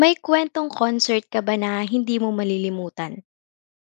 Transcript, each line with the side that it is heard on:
left: May kwentong concert ka ba na hindi mo malilimutan?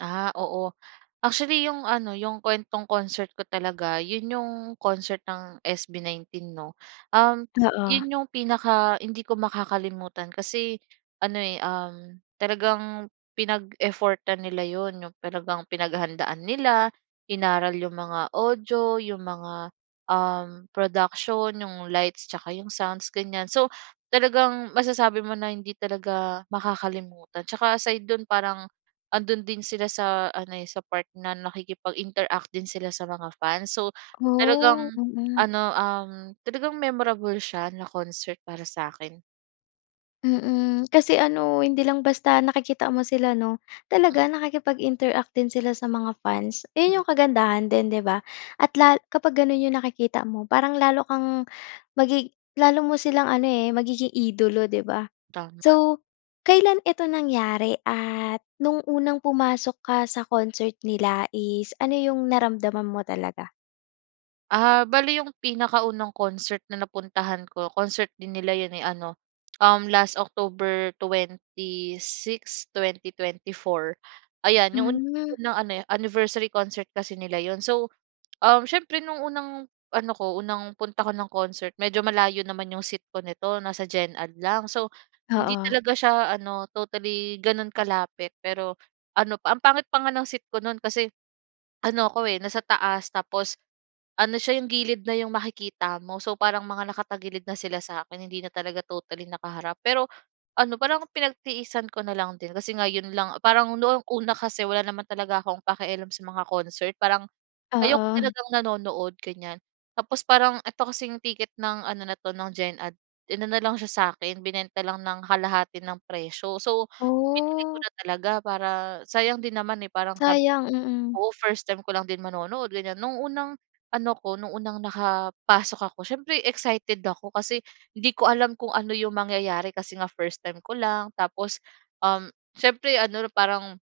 right: Ah, oo. Actually 'yong ano, 'yong kuwentong concert ko talaga 'yon 'yong concert ng SB19 'no. Um,
left: Oo
right: 'yon 'yong pinaka hindi ko makakalimutan kasi ano, eh, um, talagang pinag-effortan nila 'yon, 'yong talagang pinaghahandaan nila, inaaral 'yong mga audio, 'yong mga, um, production, 'yong lights, 'yung sounds, ganyan. So talagang masasabi mo na hindi talaga makakalimutan tsaka aside do'n parang ando'n din sila sa ano, eh, sa part na nakikipag-interact din sila sa mga fans. So
left: Oh,
right: talagang
left: mm.
right: ano, um, talagang memorable siya na concert para sa'kin.
left: Mm, kasi ano, hindi lang basta nakikita mo sila 'no? Talaga nakikipag-interact din sila sa mga fans? 'Yon
right: Mm.
left: 'yong kagandahan din 'di ba, at la kapag gano'n 'yong nakikita mo parang lalo kang magi lalo mo silang ano, eh, magiging idolo 'di ba?
right: Tama.
left: So kailan ito nangyari at no'ng unang pumasok ka sa concert niia is ano 'yong naramdaman mo talaga?
right: Ah, bale yung pinakaunang concert na napuntahan ko concert din nila 'yon, eh, ano, uhm, last October 26, 2024, ayan yung
left: Hmm.
right: unang ano anniversary concert kasi nila 'yon. So, um, siyempre nung unang ano ko unang punta ko ng concert medyo malayo naman yung seat ko nito, nasa gen ad lang. So, hindi
left: Oo.
right: talaga siya ano totally gano'n kalapit pero ano, ang pangit pa nga ng seat ko no'n, kasi ano ako, eh, nasa taas tapos ano siya yung gilid na yung makikita mo. So, parang mga nakatagilid na sila sa akin hindi na talaga totally nakaharap pero, ano parang pinagtiisan ko na lang din kasi ngayon lang, parang noong una kasi wala naman talaga akong pakialam sa mga concert, parang ayoko
left: Oo.
right: talagang nanonood ganyan. Tapos, parang ito kasing ticket ng ano na 'to ng gen ad inano lang siya sa akin, binenta lang ng kalahati ng presyo. So, binili ko
left: Ooh!
right: na talaga para sayang din naman, eh, parang sabi
left: Sayang, mm.
right: oo first time ko lang din manonood, ganyan. Noong unang ano ko, noong unang nakapasok ako siyempre excited ako, kasi hindi ko alam kung ano yung mangyayari kasi nga first time ko lang. Tapos, um, siyempre ano parang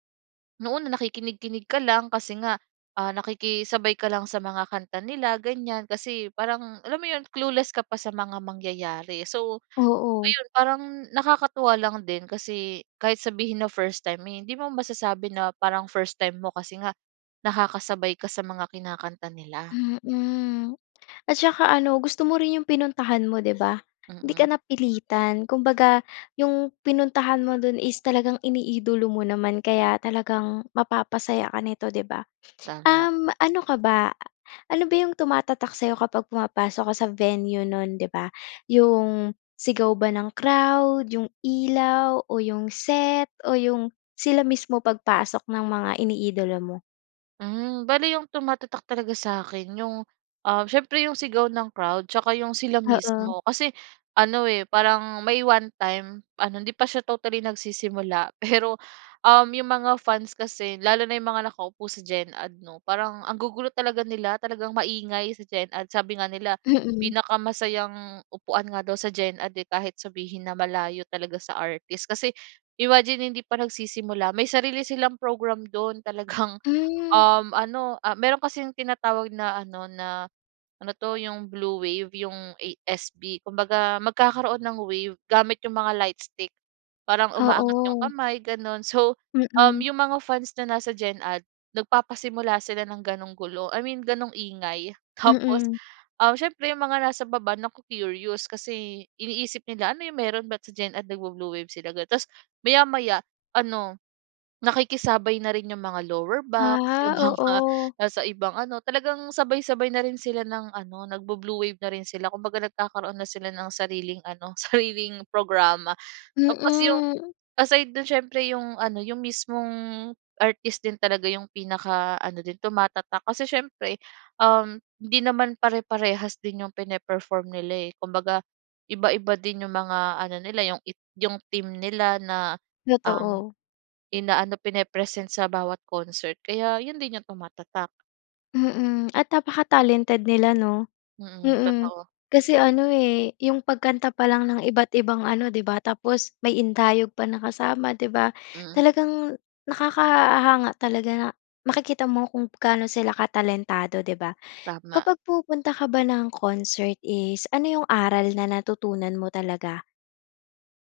right: noon na nakikinig-kinig ka lang kasi nga, ah, nakikisabay ka lang sa mga kanta nila ganyan kasi parang alam mo 'yon, clueless ka pa sa mga mangyayari. So,
left: Oo.
right: ayun parang nakakatuwa lang din kasi kahit sabihin na first time, hindi mo masasabi na parang first time mo, kasi nga nakakasabay ka sa mga kinakanta nila.
left: Mm, at saka ano gusto mo rin yung pinuntahan mo 'di ba? 'Di ka
right: Mm.
left: napilitan, kumbaga yung pinuntahan mo do'n is talagang iniidolo mo naman kaya talagang mapapasaya ka nito 'di ba?
right: Tama.
left: Um, ano ka ba, ano ba yung tumatatak sa'yo kapag pumapasok ka sa venue no'n 'di ba, yung sigaw ba ng crowd, yung ilaw o yung set o yung sila mismo pagpasok ng mga iniidolo mo?
right: Hmm, bale 'yong tumatatak talaga sa’kin 'yong, um, siyempre 'yong sigaw ng crowd tsaka 'yong sila
left: Oo.
right: mismo. Kasi ano eh, parang may one-time ano, hindi pa siya totally nagsisimula pero, um, 'yong mga fans kasi, lalo na 'yong mga nakaupo sa Gen Ad 'no, parang ang gugulo talaga nila, talagang maingay sa Gen Ad. Sabi nga nila,
left: Mm.
right: pinakamasayang upuan nga daw sa Gen Ad eh, kahit sabihin na malayo talaga sa artist kasi imagine hindi pa nagsisimula may sarili silang program do'n. Talagang
left: Hmm.
right: um ano, ah, meron kasing tinatawag na ano na ano 'to, 'yong blue wave 'yong ASB. Kumbaga, magkakaroon ng wave gamit 'yong mga lightstick. Parang umaangat 'yong
left: Oo.
right: kamay gano'n, so, um,
left: Mm.
right: 'yong mga fans na nasa Gen Ad nagpapasimula sila ng gano'ng gulo. I mean gano'ng ingay tapos,
left: Mm.
right: um, siyempre 'yong mga nasa baba, na-ko-curious kasi iniisip nila, “Ano 'yong mayro'n, ba't sa Gen Ad nag-bo-blue wave sila?” Gano'n. Ta's maya-maya ano, nakikisabay na rin 'yong mga lower box, 'yong mga
left: Ah, oo.
right: nasa ibang ano, talagang sabay-sabay na rin sila ng ano nag-bu-blue wave na rin sila. Kumbaga, nagkakaroon na sila ng sariling ano, sariling programa tapos 'yong
left: Mm.
right: aside do'n siyempre, 'yong ano, 'yong mismong artist din talaga 'yong pinaka-ano din tumatatak kasi siyempre, um, hindi naman pare-parehas din 'yong pine-perform nila eh. Kumbaga, iba-iba din 'yong mga ano nila 'yong it 'yong theme nila na, um,
left: Totoo.
right: ina-ano, pine-present sa bawat concert kaya 'yon din 'yong tumatatak.
left: Mm, at napakatalented nila 'no?
right: Mm,
left: Mm.
right: totoo.
left: Kasi ano eh, 'yong pagkanta pa lang ng iba't ibang ano 'di ba, tapos may indayog pa na kasama 'di ba,
right: Hmm.
left: talagang nakakahanga talaga na makikita mo kung gaano sila katalentado 'di ba?
right: Tama.
left: Kapag pumupunta ka ba ng concert is ano 'yong aral na natutunan mo talaga?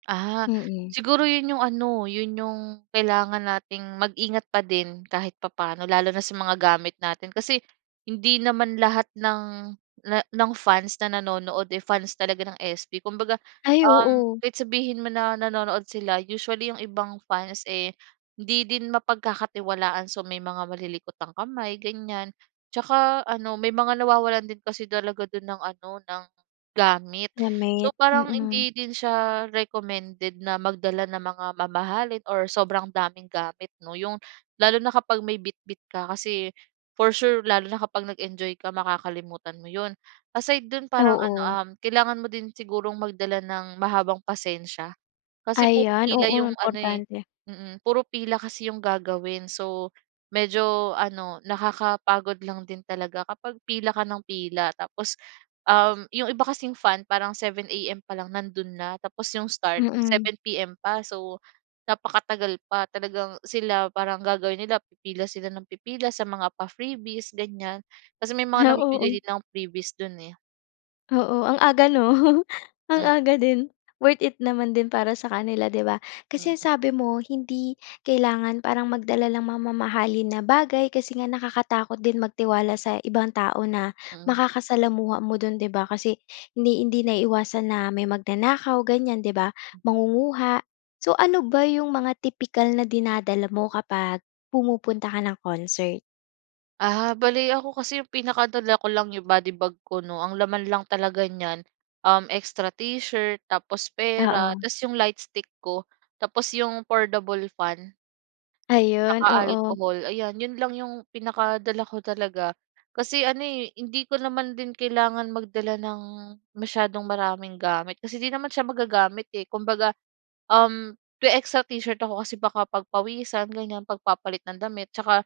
right: Ah,
left: Mm.
right: siguro 'yon 'yong ano, 'yon 'yong kailangan nating mag-ingat pa din kahit papaano, lalo na sa mga gamit natin kasi hindi naman lahat ng na ng fans na nanonood, eh, fans talaga ng SB. Kumbaga
left: Ay,
right: um,
left: oo.
right: kahit sabihin mo na nanonood sila usually 'yong ibang fans eh, hindi din mapagkakatiwalaan. So, may mga malilikot ang kamay ganyan. Tsaka ano may mga nawawalan din kasi talaga do'n ng ano, ng gamit. So,
left: Gamit,
right: parang
left: mm.
right: hindi din siya recommended na magdala ng mga mamahalin or sobrang daming gamit 'no, 'yong lalo na kapag may bitbit ka, kasi for sure lalo na kapag nag-enjoy ka makakalimutan mo 'yon. Aside do'n parang ano
left: Oo.
right: um, kailangan mo din sigurong magdala ng mahabang pasensya. Kasi puro
left: Ayan, oo
right: pila 'yong ano eh,
left: importante.
right: mm, puro pila kasi 'yong gagawin. So medyo ano, nakakapagod lang din talaga kapag pila ka ng pila. Tapos um, 'yong iba kasing fan parang 7:00 AM pa lang nando'n na, tapos 'yong start
left: Mm.
right: 7:00 PM pa. So, napakatagal pa, talagang sila parang gagawin nila pipila sila nang pipila sa mga pa-freebies ganyan. Kasi may mga
left: Ah,
right: namibigay
left: oo.
right: din ng freebies do'n, eh.
left: Oo, ang aga 'no? Ang
right: M
left: aga din. Worth it naman din para sa kanila, 'di ba? Kasi ang
right: Mm.
left: sabi mo hindi kailangan parang magdala ng mga mamahalin na bagay kasi nga nakakatakot din magtiwala sa ibang tao na
right: Mm.
left: makakasalamuha mo do'n 'di ba? Kasi hindi hindi naiiwasan na may magnanakaw ganiyan, 'di ba? Mangunguha. So ano ba 'yong mga tipikal na dinadala mo kapag pumupunta ka ng concert?
right: Ah, bale ako kasi yung pinakadala ko lang 'yong body bag ko 'no. Ang laman lang talaga niyan, um extra t-shirt, tapos pera,
left: Oo.
right: ta’s 'yong lightstick ko. Tapos 'yong foldable fan.
left: Ayun,
right: Tsaka
left: oo.
right: alcohol. Ayan, 'yon lang 'yong pinakadala ko talaga. Kasi ano eh, hindi ko naman din kailangan magdala ng masyadong maraming gamit kasi 'di naman siya magagamit eh. Kumbaga, um, may extra t-shirt ako kasi baka pagpawisan ganiyan. 'Pag papalit ng damit tsaka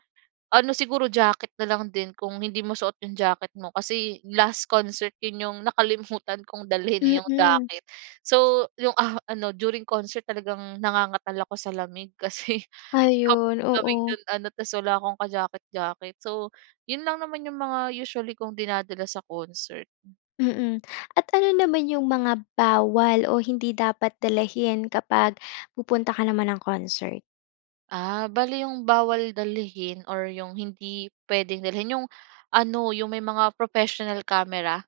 right: ano siguro, jacket na lang din kung hindi mo suot 'yong jacket mo. Kasi last concert 'yon 'yong nakalimutan kong dalhin eh 'yong
left: Mm.
right: jacket. So 'yong, ah, ano, during concert talagang nangangatal ako sa lamig kasi, ang
left: Ayun,
right: lamig
left: oo.
right: do'n ano ta's wala akong ka jacket jacket. So 'yon lang naman yung mga usually kong dinadala sa concert.
left: Mm. At ano naman 'yong mga bawal o hindi dapat dalahin kapag pupunta ka naman ng concert?
right: Ah, bale 'yong bawal dalhin, or 'yong hindi puwedeng dalhin 'yong ano, 'yong may mga professional camera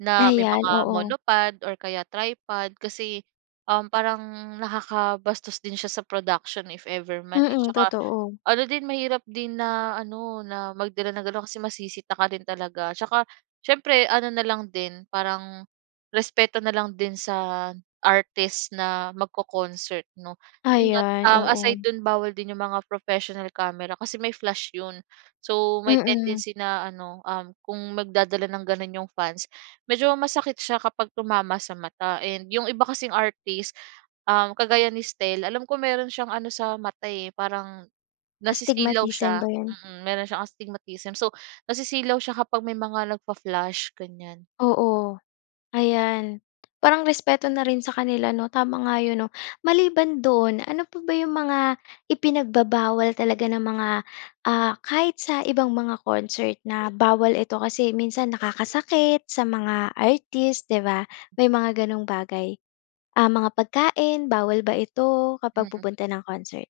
right: na may
left: Ayan,
right: mga
left: oo.
right: monopod or kaya tripod kasi, um, parang nakakabastos din siya sa production if ever man, eh,
left: Mm,
right: tsaka
left: totoo.
right: ano din mahirap din na ano na magdala ng ganon kasi masisita ka din talaga. Tsaka, siyempre ano na lang din parang respeto na lang din sa artist na magco-concert 'no, 'yon nga.
left: Ayan,
right: Ah,
left: oo.
right: aside do'n, bawal din 'yong mga professional camera kasi may flash 'yon. So, may
left: Mm.
right: tendency na ano, um, kung magdadala ng gano'n 'yong medyo masakit siya kapag tumama sa mata and 'yong iba kasing artist kagaya, ah, ni Stell, alam ko meron siyang ano sa mata, eh, parang nasisilaw
left: Astigmatism
right: siya,
left: ba 'yon?
right: mm, meron siyang astigmatism. So, nasisilaw siya kapag may mga nag-fa-flash, ganyan.
left: Oo, ayan, parang respeto na rin sa kanila 'no tama nga yun 'no. Maliban do'n, ano pa ba 'yong mga ipinagbabawal talaga ng mga, ah, kahit sa ibang mga concert na bawal eto, kasi minsan nakakasakit sa mga artist 'di ba, may mga ganong bagay, ah, mga pagkain bawal ba ito kapag
right: Mm.
left: pupunta ng concert?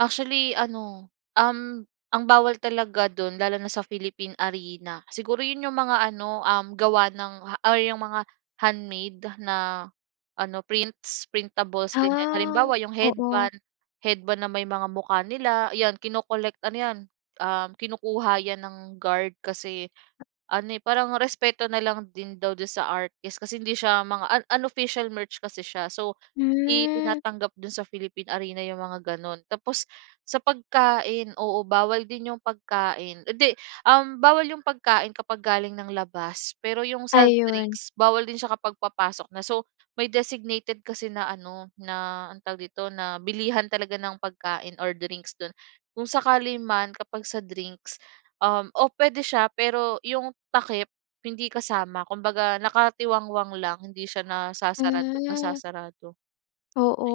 right: Actually, ano, um, ang bawal talaga do'n lalo na sa Philippine Arena, siguro 'yon yung mga ano, um, gawa ng or yung mga handmade na ano prints, printables, ganyan.
left: Ah,
right: Halimbawa yung
left: oo.
right: headband, headband na may mga mukha nila 'yan kino-collect, ano 'yan, um, kinukuha 'yan ng guard kasi ano, eh, parang respeto na lang din daw do'n sa artist kasi hindi siya mga un unofficial merch kasi siya. So, hindi
left: Hmm.
right: tinatanggap do'n sa Philippine Arena yung mga gano'n. Tapos, sa pagkain, oo, bawal din yung pagkain 'di, um, bawal yung pagkain kapag galing ng labas pero yung sa
left: Ayun.
right: drinks bawal din siya kapag papasok na. So, may designated kasi na ano na anong tawag dito? Na bilihan talaga ng pagkain or drinks do'n, kung sakali man kapag sa drinks, um, oo puwede siya pero yung takip hindi kasama kumbaga nakatiwangwang lang hindi siya nasasarado
left: Hmm.
right: nasasarado.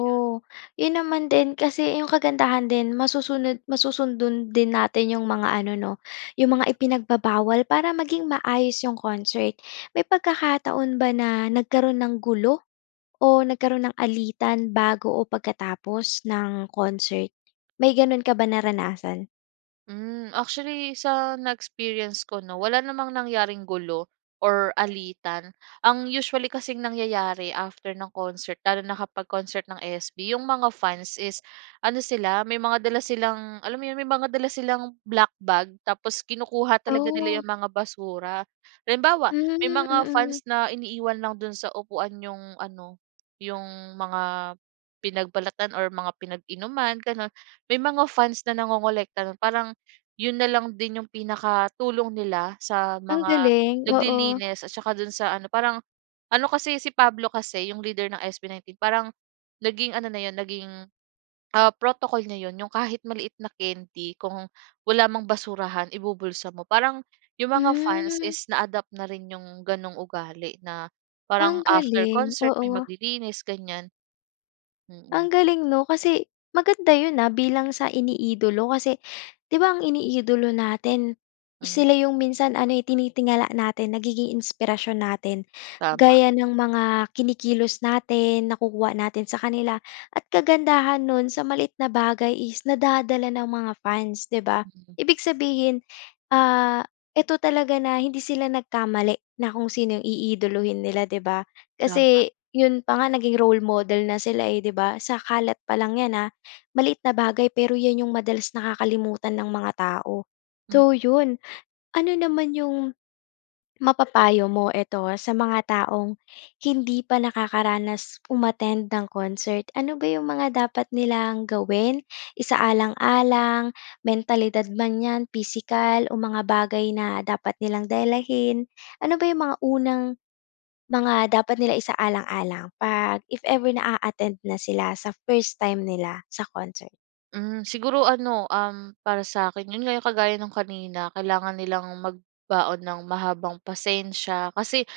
right: Ayun.
left: 'yon naman din kasi yung kagandahan din masusunod, masusundan din natin yung mga ano 'no yung mga ipinagbabawal para maging maayos yung concert. May pagkakataon ba na nagkaroon ng gulo o nagkaroon ng alitan bago o pagkatapos ng concert? May gano'n ka ba naranasan?
right: Hmm, actually sa na-experience ko 'no, wala namang nangyaring gulo or alitan. Ang usually kasing nangyayari, after ng concert, lalo na kapag concert ng SB, yung mga fans is ano sila, may mga dala silang, alam mo yun, may mga dala silang black bag tapos kinukuha talaga nila
left: Oh.
right: yung mga basura. Halimbawa,
left: Mm,
right: may mga
left: mm.
right: fans na iniiwan lang dun sa upuan yung ano, yung mga pinagbalatan or mga pinag-inuman, ganun. May mga fans na nangongolekta nun. Parang yun na lang din yung pinakatulong nila sa
left: Ang
right: mga
left: galing. Oo.
right: naglilinis at saka dun sa ano, parang ano kasi, si Pablo kasi yung leader ng SB19, parang naging ano na yun, naging, ah, protocol niya yun. Yung kahit maliit na candy kung wala mang basurahan, ibubulsa mo parang yung mga fans
left: Hmm.
right: is na-adapt na rin yung ganoong ugali, na
left: Ang
right: parang after
left: galing,
right: concert, may
left: oo.
right: maglilinis ganiyan. Mm.
left: Ang galing 'no, kasi maganda yun, ah, bilang sa iniidolo kasi 'di ba, ang iniidolo natin,
right: Hmm.
left: sila yung minsan ano, eh, tinitingala natin, nagiging inspirasyon natin.
right: Tama.
left: Gaya nang mga kinikilos natin, nakukuha natin sa kanila at kagandahan nun, sa maliit na bagay is nadadala ng mga fans, 'di ba? Ibig sabihin, ah, 'eto talaga na hindi sila nagkamali na kung sino yung iidolohin nila, 'di ba?
right: Tama.
left: Kasi yun pa nga naging role model na sila, eh, 'di ba? Sa kalat pa lang yan, ah, maliit na bagay, pero yun yung madalas nakakalimutan ng mga tao,
right: Hmm.
left: so yun. Ano naman yung mapapayo mo, eto, ah, sa mga taong hindi pa nakakaranas umattend ng concert? Ano ba yung mga dapat nilang gawin, isaalang-alang, mentalidad man 'yan, pisikal, o mga bagay na dapat nilang dalahin? Ano ba yung mga unang mga dapat nila isaalang-alang 'pag if ever na a-attend na sila, sa first time nila sa concert?
right: Hmm, siguro ano, um, para sa'kin 'yon nga 'yong kagaya no'ng kanina, kailangan nilang magbaon ng mahabang pasensya. Kasi,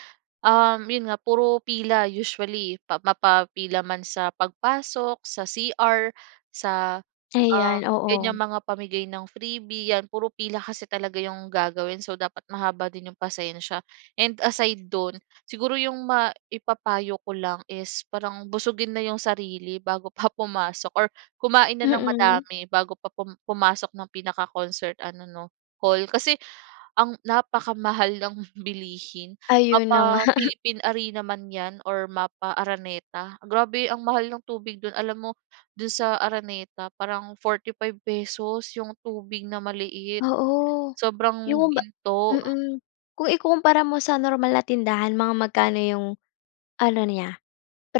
right: um, 'yon nga puro pila, usually pa mapapila man sa pagpasok sa CR sa, ah,
left: Ayan, oo.
right: ganyang mga pamigay ng freebie, 'yan, puro pila kasi talaga 'yong gagawin, so dapat mahaba din 'yong pasensya. And aside do'n, siguro 'yong maipapayo ko lang is parang busugin na 'yong sarili bago pa pumasok or kumain na nang
left: Mm.
right: madami bago pa pum pumasok ng pinaka-concert ano 'no, hall. Kasi ang napakamahal ng bilihin
left: Ayon na nga.
right: mapa-Philippine Arena man 'yan or mapa-Araneta. Grabe ang mahal ng tubig do'n, alam mo, do'n sa Araneta, parang 45 pesos 'yong tubig na maliit,
left: Oo,
right: sobrang
left: 'yong ba
right: ginto.
left: mm. Kung ikukumpara mo sa normal na tindahan mga magkano 'yong, ano niya,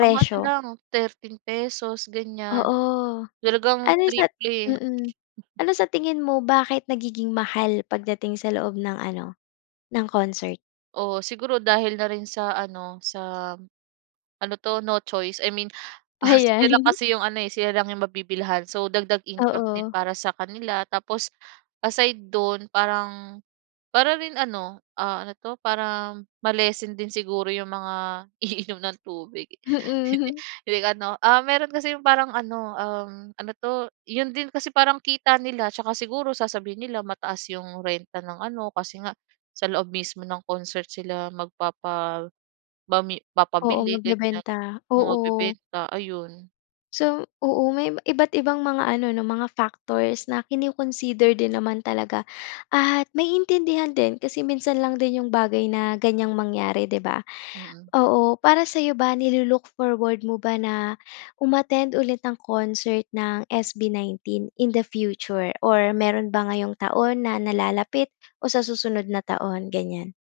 right: Pang ano lang, thirteen pesos, ganyan.
left: Oo.
right: Talagang
left: Ano sa
right: triple.
left: mm, ano sa tingin mo bakit nagiging mahal pagdating sa loob ng ano, ng concert?
right: Oo, siguro dahil na rin sa ano, sa ano 'to, no choice. I mean, ah, sila
left: Ayan.
right: lang kasi 'yong ano eh, sila lang 'yong mabibilhan, so dagdag income din
left: Oo.
right: para sa kanila. Tapos aside do'n, parang para rin ano, ah, ano 'to, para ma-lessen din siguro 'yong mga iinom ng tubig.
left: Mhm.
right: Hindi ano, ah, meron kasi 'yong parang ano, um, ano 'to, 'yon din kasi parang kita nila. Tsaka siguro sasabihin nila, mataas 'yong renta ng ano, kasi nga sa loob mismo ng concert sila magpapabami
left: Oo,
right: papabili, ganyan.
left: magbebenta. Oo.
right: Magbebenta, ayon.
left: So, oo may iba iba't ibang mga ano, 'no, mga factors, na kino-consider din naman talaga at maiintindihan din, kasi minsan lang din 'yong bagay na ganyang mangyari, 'di ba?
right: Mm.
left: Oo, para sa'yo ba, nilu-look forward mo ba na, um-attend ulit ng concert ng SB19 in the future? Or meron ba ngayong taon na nalalapit o sa susunod na taon, ganyan?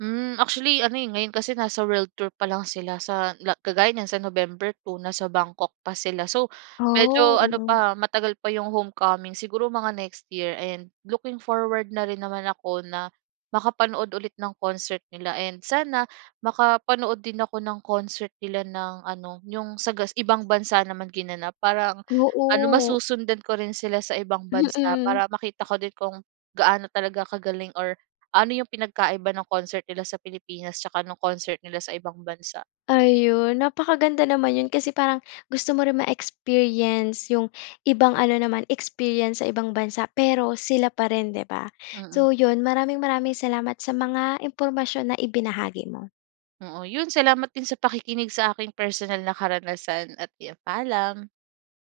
right: Hmm, actually ano, eh, ngayon kasi nasa world tour pa lang sila sa la kagaya niyan sa November 2, nasa Bangkok pa sila. So medyo
left: Oh,
right: ano
left: mm.
right: pa, matagal pa 'yong homecoming, siguro mga next year and looking forward na rin naman ako na makapanood ulit ng concert nila. And sana, makapanood din ako ng concert nila ng ano, 'yong sa gas ibang bansa naman ginanap, parang ano
left: Oo.
right: masusundan ko rin sila sa ibang bansa.
left: Mm.
right: Para makita ko din kung gaano talaga kagaling or ano 'yong pinagkaiba ng concert nila sa Pilipinas tsaka no'ng concert nila sa ibang bansa.
left: Ayon, napakaganda naman 'yon, kasi parang gusto mo rin ma-experience 'yong ibang ano naman, experience sa ibang bansa, pero sila pa rin, 'di ba.
right: Mm.
left: So 'yon, maraming maraming salamat sa mga impormasyon na ibinahagi mo.
right: Oo, 'yon salamat din sa pakikinig sa aking personal na karanasan at 'yan, paalam.